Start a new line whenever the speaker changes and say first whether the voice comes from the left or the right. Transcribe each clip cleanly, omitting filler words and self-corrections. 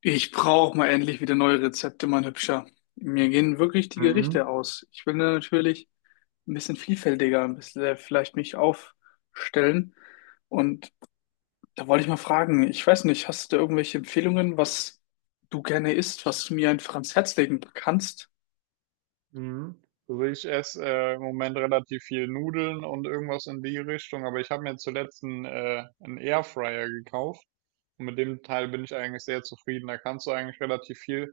left: Ich brauche mal endlich wieder neue Rezepte, mein Hübscher. Mir gehen wirklich die Gerichte
right: Mhm.
left: aus. Ich will natürlich ein bisschen vielfältiger, ein bisschen vielleicht mich aufstellen. Und da wollte ich mal fragen, ich weiß nicht, hast du da irgendwelche Empfehlungen, was du gerne isst, was du mir einfach ans Herz legen kannst?
right: Mhm. Also ich esse im Moment relativ viel Nudeln und irgendwas in die Richtung, aber ich habe mir zuletzt einen Airfryer gekauft und mit dem Teil bin ich eigentlich sehr zufrieden. Da kannst du eigentlich relativ viel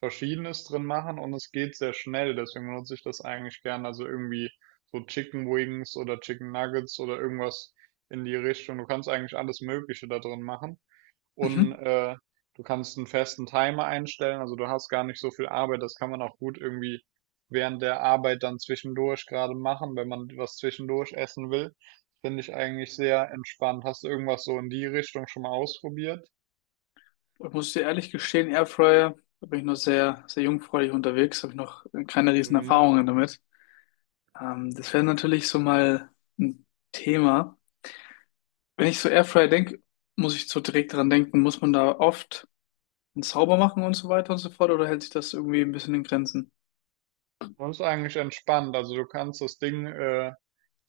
right: Verschiedenes drin machen und es geht sehr schnell, deswegen nutze ich das eigentlich gern. Also irgendwie so Chicken Wings oder Chicken Nuggets oder irgendwas in die Richtung. Du kannst eigentlich alles Mögliche da drin machen. und
left: Mhm.
right: äh, du kannst einen festen Timer einstellen, also du hast gar nicht so viel Arbeit, das kann man auch gut irgendwie während der Arbeit dann zwischendurch gerade machen, wenn man was zwischendurch essen will. Finde ich eigentlich sehr entspannt. Hast du irgendwas so in die Richtung schon mal ausprobiert?
left: Ich muss dir ehrlich gestehen, Airfryer, da bin ich noch sehr, sehr jungfräulich unterwegs, habe ich noch keine riesen
right: Mhm.
left: Erfahrungen damit. Das wäre natürlich so mal ein Thema. Wenn ich so Airfryer denke, muss ich so direkt dran denken, muss man da oft einen Zauber machen und so weiter und so fort, oder hält sich das irgendwie ein bisschen in Grenzen?
right: Das ist eigentlich entspannt, also du kannst das Ding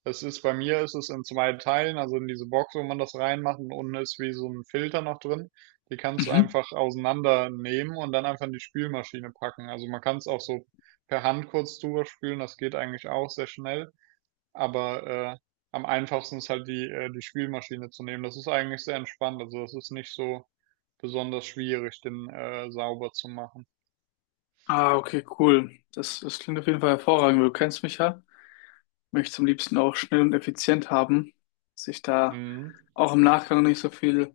right: Es ist bei mir ist es in zwei Teilen, also in diese Box, wo man das reinmacht und unten ist wie so ein Filter noch drin. Die kannst du
left: Mhm.
right: einfach auseinandernehmen und dann einfach in die Spülmaschine packen. Also man kann es auch so per Hand kurz drüber spülen, das geht eigentlich auch sehr schnell. Aber äh, am einfachsten ist halt die Spülmaschine zu nehmen. Das ist eigentlich sehr entspannt, also das ist nicht so besonders schwierig, den sauber zu machen.
left: Ah, okay, cool. Das klingt auf jeden Fall hervorragend. Du kennst mich ja. Möchte es am liebsten auch schnell und effizient haben, dass ich da
right: Mhm.
left: auch im Nachgang nicht so viel,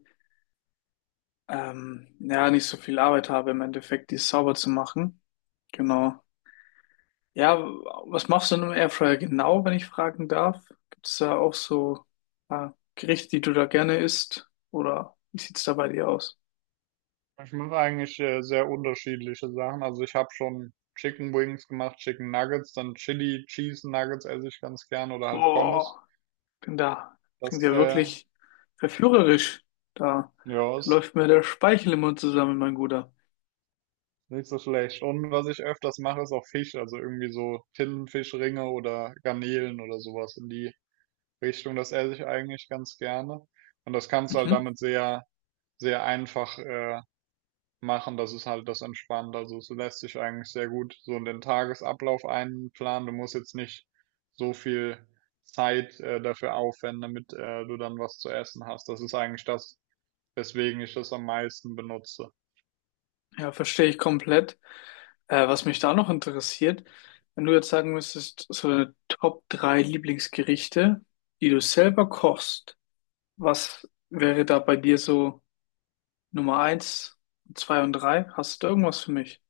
left: ja, nicht so viel Arbeit habe, im Endeffekt die sauber zu machen. Genau. Ja, was machst du in einem Airfryer genau, wenn ich fragen darf? Gibt es da auch so äh, Gerichte, die du da gerne isst? Oder wie sieht's da bei dir aus?
right: Ich mache eigentlich sehr unterschiedliche Sachen. Also ich habe schon Chicken Wings gemacht, Chicken Nuggets, dann Chili Cheese Nuggets esse ich ganz gern oder halt Pommes.
left: Boah, bin da. Klingt
right: Das,
left: ja
right: äh,
left: wirklich verführerisch. Da,
right: ja,
left: Da
right: ist
left: läuft mir der Speichel im Mund zusammen, mein Guter.
right: nicht so schlecht. Und was ich öfters mache, ist auch Fisch. Also irgendwie so Tintenfischringe oder Garnelen oder sowas in die Richtung. Das esse ich eigentlich ganz gerne. Und das kannst du halt
left: Mhm.
right: damit sehr, sehr einfach, machen. Das ist halt das entspannt. Also es lässt sich eigentlich sehr gut so in den Tagesablauf einplanen. Du musst jetzt nicht so viel Zeit dafür aufwenden, damit du dann was zu essen hast. Das ist eigentlich das, weswegen ich das am meisten benutze.
left: Ja, verstehe ich komplett. Was mich da noch interessiert, wenn du jetzt sagen müsstest, so deine Top 3 Lieblingsgerichte, die du selber kochst, was wäre da bei dir so? Nummer eins, zwei und drei. Hast du da irgendwas für mich?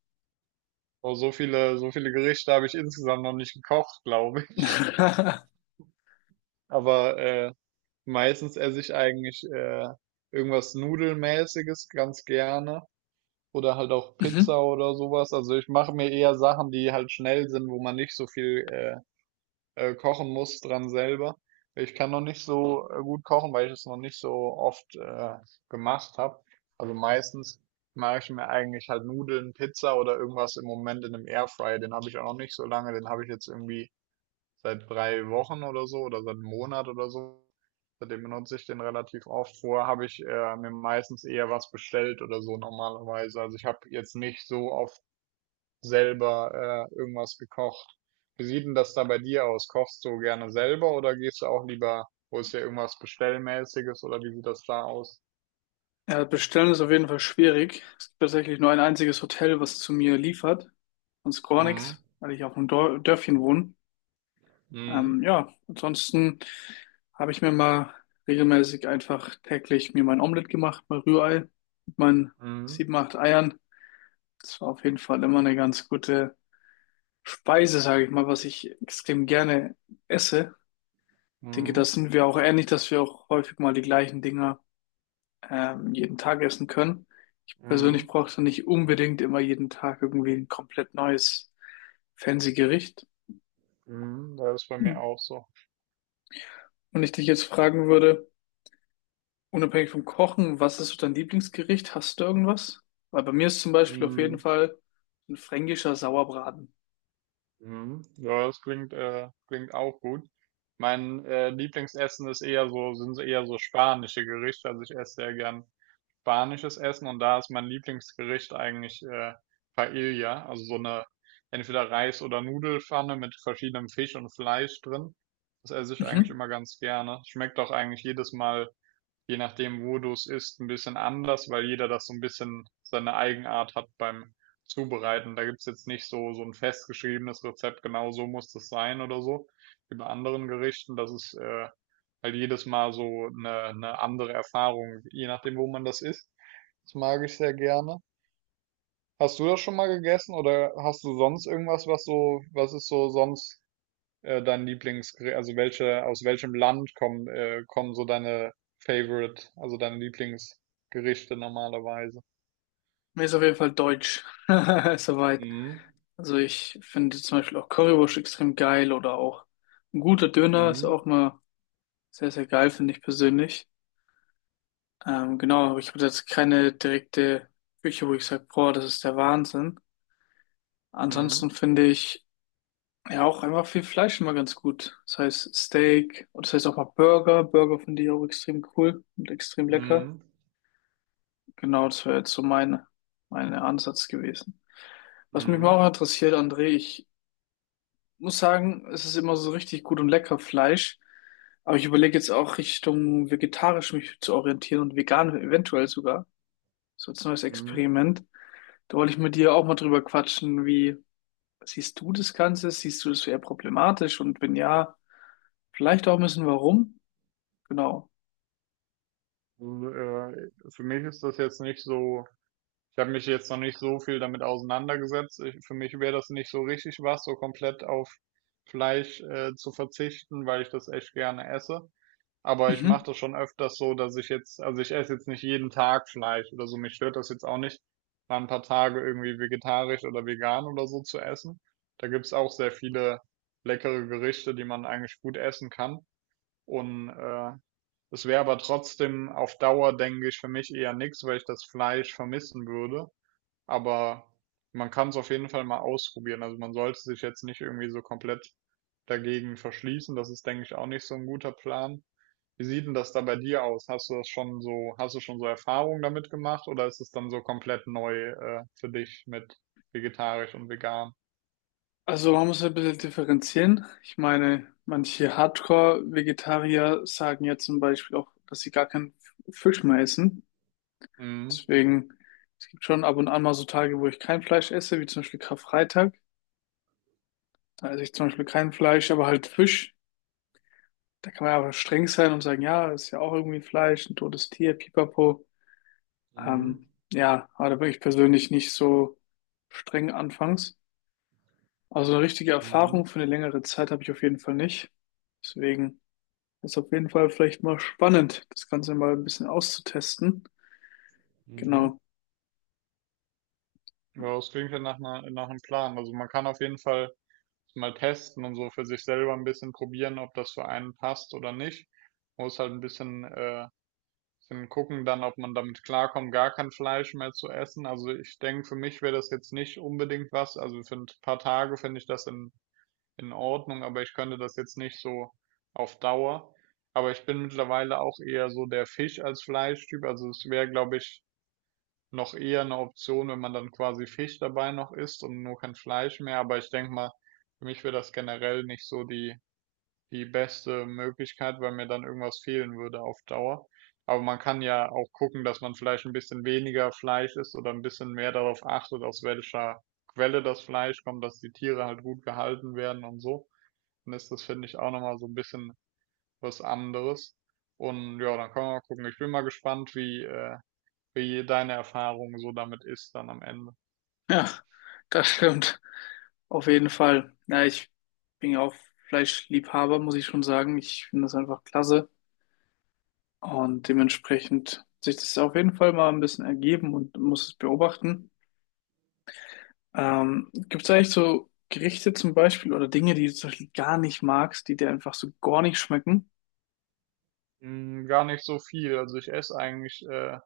right: Oh, so viele Gerichte habe ich insgesamt noch nicht gekocht, glaube ich. Aber meistens esse ich eigentlich irgendwas Nudelmäßiges ganz gerne. Oder halt auch
left: Mhm.
right: Pizza oder sowas. Also ich mache mir eher Sachen, die halt schnell sind, wo man nicht so viel kochen muss dran selber. Ich kann noch nicht so gut kochen, weil ich es noch nicht so oft gemacht habe. Also meistens mache ich mir eigentlich halt Nudeln, Pizza oder irgendwas im Moment in einem Airfryer. Den habe ich auch noch nicht so lange. Den habe ich jetzt irgendwie seit 3 Wochen oder so oder seit 1 Monat oder so. Seitdem benutze ich den relativ oft. Vorher habe ich mir meistens eher was bestellt oder so normalerweise. Also ich habe jetzt nicht so oft selber irgendwas gekocht. Wie sieht denn das da bei dir aus? Kochst du gerne selber oder gehst du auch lieber, holst dir irgendwas Bestellmäßiges oder wie sieht das da aus?
left: Ja, bestellen ist auf jeden Fall schwierig. Es gibt tatsächlich nur ein einziges Hotel, was zu mir liefert. Sonst gar
right: Mhm.
left: nichts, weil ich auf einem Dor Dörfchen wohne.
right: Mhm.
left: Ja, ansonsten habe ich mir mal regelmäßig einfach täglich mir mein Omelett gemacht, mein Rührei mit meinen
right: Mhm.
left: sieben, acht Eiern. Das war auf jeden Fall immer eine ganz gute Speise, sage ich mal, was ich extrem gerne esse. Ich denke,
right: Mhm.
left: das sind wir auch ähnlich, dass wir auch häufig mal die gleichen Dinge jeden Tag essen können. Ich persönlich
right: Mhm.
left: brauche nicht unbedingt immer jeden Tag irgendwie ein komplett neues fancy Gericht.
right: Mhm. Das ist bei
left: Hm.
right: mir auch so.
left: Wenn ich dich jetzt fragen würde, unabhängig vom Kochen, was ist so dein Lieblingsgericht? Hast du irgendwas? Weil bei mir ist zum Beispiel auf jeden
right: Mhm.
left: Fall ein fränkischer Sauerbraten.
right: Mhm. Ja, das klingt, klingt auch gut. Mein Lieblingsessen ist eher so, sind so eher so spanische Gerichte. Also ich esse sehr gern spanisches Essen und da ist mein Lieblingsgericht eigentlich Paella, also so eine entweder Reis- oder Nudelpfanne mit verschiedenem Fisch und Fleisch drin. Das esse ich eigentlich
left: Mhm.
right: immer ganz gerne. Schmeckt auch eigentlich jedes Mal je nachdem, wo du es isst, ein bisschen anders, weil jeder das so ein bisschen seine Eigenart hat beim Zubereiten. Da gibt's jetzt nicht so, so ein festgeschriebenes Rezept, genau so muss das sein oder so, wie bei anderen Gerichten. Das ist halt jedes Mal so eine andere Erfahrung, je nachdem, wo man das isst. Das mag ich sehr gerne. Hast du das schon mal gegessen oder hast du sonst irgendwas, was so, was ist so sonst dein Lieblingsgericht, also welche, aus welchem Land kommen, kommen so deine Favorite, also deine Lieblingsgerichte normalerweise?
left: Mir ist auf jeden Fall deutsch. Soweit.
right: Mhm.
left: Also ich finde zum Beispiel auch Currywurst extrem geil oder auch ein guter Döner ist
right: Mhm.
left: auch mal sehr, sehr geil, finde ich persönlich. Genau, aber ich habe jetzt keine direkte Küche, wo ich sage, boah, das ist der Wahnsinn.
right: Mhm.
left: Ansonsten finde ich ja auch einfach viel Fleisch immer ganz gut. Das heißt Steak und das heißt auch mal Burger. Burger finde ich auch extrem cool und extrem lecker.
right: Mhm.
left: Genau, das wäre jetzt so mein Ansatz gewesen. Was mich mal
right: Mhm.
left: auch interessiert, André, ich muss sagen, es ist immer so richtig gut und lecker Fleisch. Aber ich überlege jetzt auch Richtung vegetarisch mich zu orientieren und vegan eventuell sogar. So als neues
right: Mhm.
left: Experiment. Da wollte ich mit dir auch mal drüber quatschen, wie siehst du das Ganze? Siehst du das eher problematisch? Und wenn ja, vielleicht auch ein bisschen warum? Genau.
right: Also, für mich ist das jetzt nicht so, ich habe mich jetzt noch nicht so viel damit auseinandergesetzt. Ich, für mich wäre das nicht so richtig was, so komplett auf Fleisch zu verzichten, weil ich das echt gerne esse. Aber ich mache
left: Mhm.
right: das schon öfters so, dass ich jetzt, also ich esse jetzt nicht jeden Tag Fleisch oder so. Mich stört das jetzt auch nicht, mal ein paar Tage irgendwie vegetarisch oder vegan oder so zu essen. Da gibt's auch sehr viele leckere Gerichte, die man eigentlich gut essen kann. Und es wäre aber trotzdem auf Dauer, denke ich, für mich eher nichts, weil ich das Fleisch vermissen würde. Aber man kann es auf jeden Fall mal ausprobieren. Also man sollte sich jetzt nicht irgendwie so komplett dagegen verschließen. Das ist, denke ich, auch nicht so ein guter Plan. Wie sieht denn das da bei dir aus? Hast du das schon so, hast du schon so Erfahrungen damit gemacht oder ist es dann so komplett neu, für dich mit vegetarisch und vegan?
left: Also man muss ein bisschen differenzieren. Ich meine, manche Hardcore-Vegetarier sagen ja zum Beispiel auch, dass sie gar keinen Fisch mehr essen.
right: Mhm.
left: Deswegen, es gibt schon ab und an mal so Tage, wo ich kein Fleisch esse, wie zum Beispiel Karfreitag. Da esse ich zum Beispiel kein Fleisch, aber halt Fisch. Da kann man aber streng sein und sagen, ja, ist ja auch irgendwie Fleisch, ein totes Tier, pipapo.
right: Mhm.
left: Ja, aber da bin ich persönlich nicht so streng anfangs. Also eine richtige
right: Mhm.
left: Erfahrung für eine längere Zeit habe ich auf jeden Fall nicht. Deswegen ist auf jeden Fall vielleicht mal spannend, das Ganze mal ein bisschen auszutesten.
right: Mhm.
left: Genau.
right: Ja, das klingt ja nach einer, nach einem Plan. Also man kann auf jeden Fall mal testen und so für sich selber ein bisschen probieren, ob das für einen passt oder nicht. Muss halt ein bisschen, bisschen gucken dann, ob man damit klarkommt, gar kein Fleisch mehr zu essen. Also ich denke, für mich wäre das jetzt nicht unbedingt was. Also für ein paar Tage finde ich das in Ordnung, aber ich könnte das jetzt nicht so auf Dauer. Aber ich bin mittlerweile auch eher so der Fisch als Fleischtyp. Also es wäre, glaube ich, noch eher eine Option, wenn man dann quasi Fisch dabei noch isst und nur kein Fleisch mehr. Aber ich denke mal, für mich wäre das generell nicht so die, die beste Möglichkeit, weil mir dann irgendwas fehlen würde auf Dauer. Aber man kann ja auch gucken, dass man vielleicht ein bisschen weniger Fleisch isst oder ein bisschen mehr darauf achtet, aus welcher Quelle das Fleisch kommt, dass die Tiere halt gut gehalten werden und so. Dann ist das, finde ich, auch nochmal so ein bisschen was anderes. Und ja, dann können wir mal gucken. Ich bin mal gespannt, wie, wie deine Erfahrung so damit ist dann am Ende?
left: Ja, das stimmt. Auf jeden Fall. Ja, ich bin ja auch Fleischliebhaber, muss ich schon sagen. Ich finde das einfach klasse. Und dementsprechend hat sich das auf jeden Fall mal ein bisschen ergeben und muss es beobachten. Gibt es eigentlich so Gerichte zum Beispiel oder Dinge, die du zum Beispiel gar nicht magst, die dir einfach so gar nicht schmecken?
right: Hm, gar nicht so viel. Also ich esse eigentlich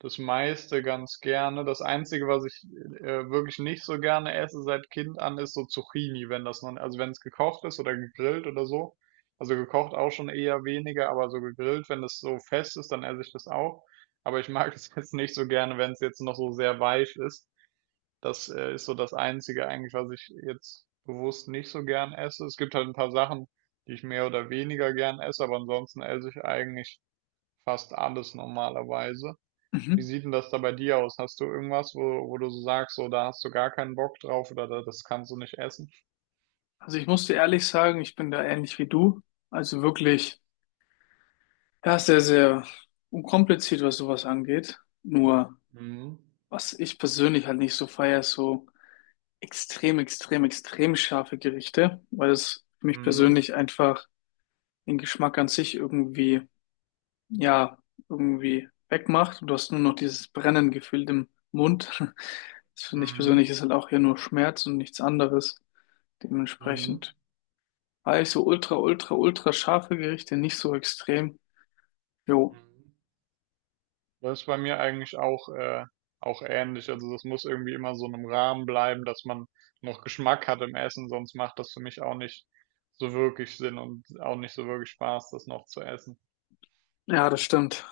right: das meiste ganz gerne. Das Einzige, was ich wirklich nicht so gerne esse seit Kind an, ist so Zucchini, wenn das noch, also wenn es gekocht ist oder gegrillt oder so. Also gekocht auch schon eher weniger, aber so gegrillt, wenn das so fest ist, dann esse ich das auch. Aber ich mag es jetzt nicht so gerne, wenn es jetzt noch so sehr weich ist. Das ist so das Einzige eigentlich, was ich jetzt bewusst nicht so gern esse. Es gibt halt ein paar Sachen, die ich mehr oder weniger gern esse, aber ansonsten esse ich eigentlich fast alles normalerweise. Wie
left: Mhm.
right: sieht denn das da bei dir aus? Hast du irgendwas, wo, wo du so sagst, so da hast du gar keinen Bock drauf oder da, das kannst du nicht essen?
left: Also ich muss dir ehrlich sagen, ich bin da ähnlich wie du. Also wirklich, ja, sehr, sehr unkompliziert, was sowas angeht. Nur,
right: Mhm.
left: was ich persönlich halt nicht so feiere, ist so extrem, extrem, extrem scharfe Gerichte, weil es für mich
right: Mhm.
left: persönlich einfach den Geschmack an sich irgendwie ja irgendwie wegmacht und du hast nur noch dieses brennende Gefühl im Mund. Das finde ich
right: Mhm.
left: persönlich ist halt auch hier nur Schmerz und nichts anderes.
right: Mhm.
left: Dementsprechend war ich so ultra, ultra, ultra scharfe Gerichte nicht so extrem. Jo,
right: Mhm. Das ist bei mir eigentlich auch, auch ähnlich. Also das muss irgendwie immer so in einem Rahmen bleiben, dass man noch Geschmack hat im Essen, sonst macht das für mich auch nicht so wirklich Sinn und auch nicht so wirklich Spaß, das noch zu essen.
left: ja, das stimmt.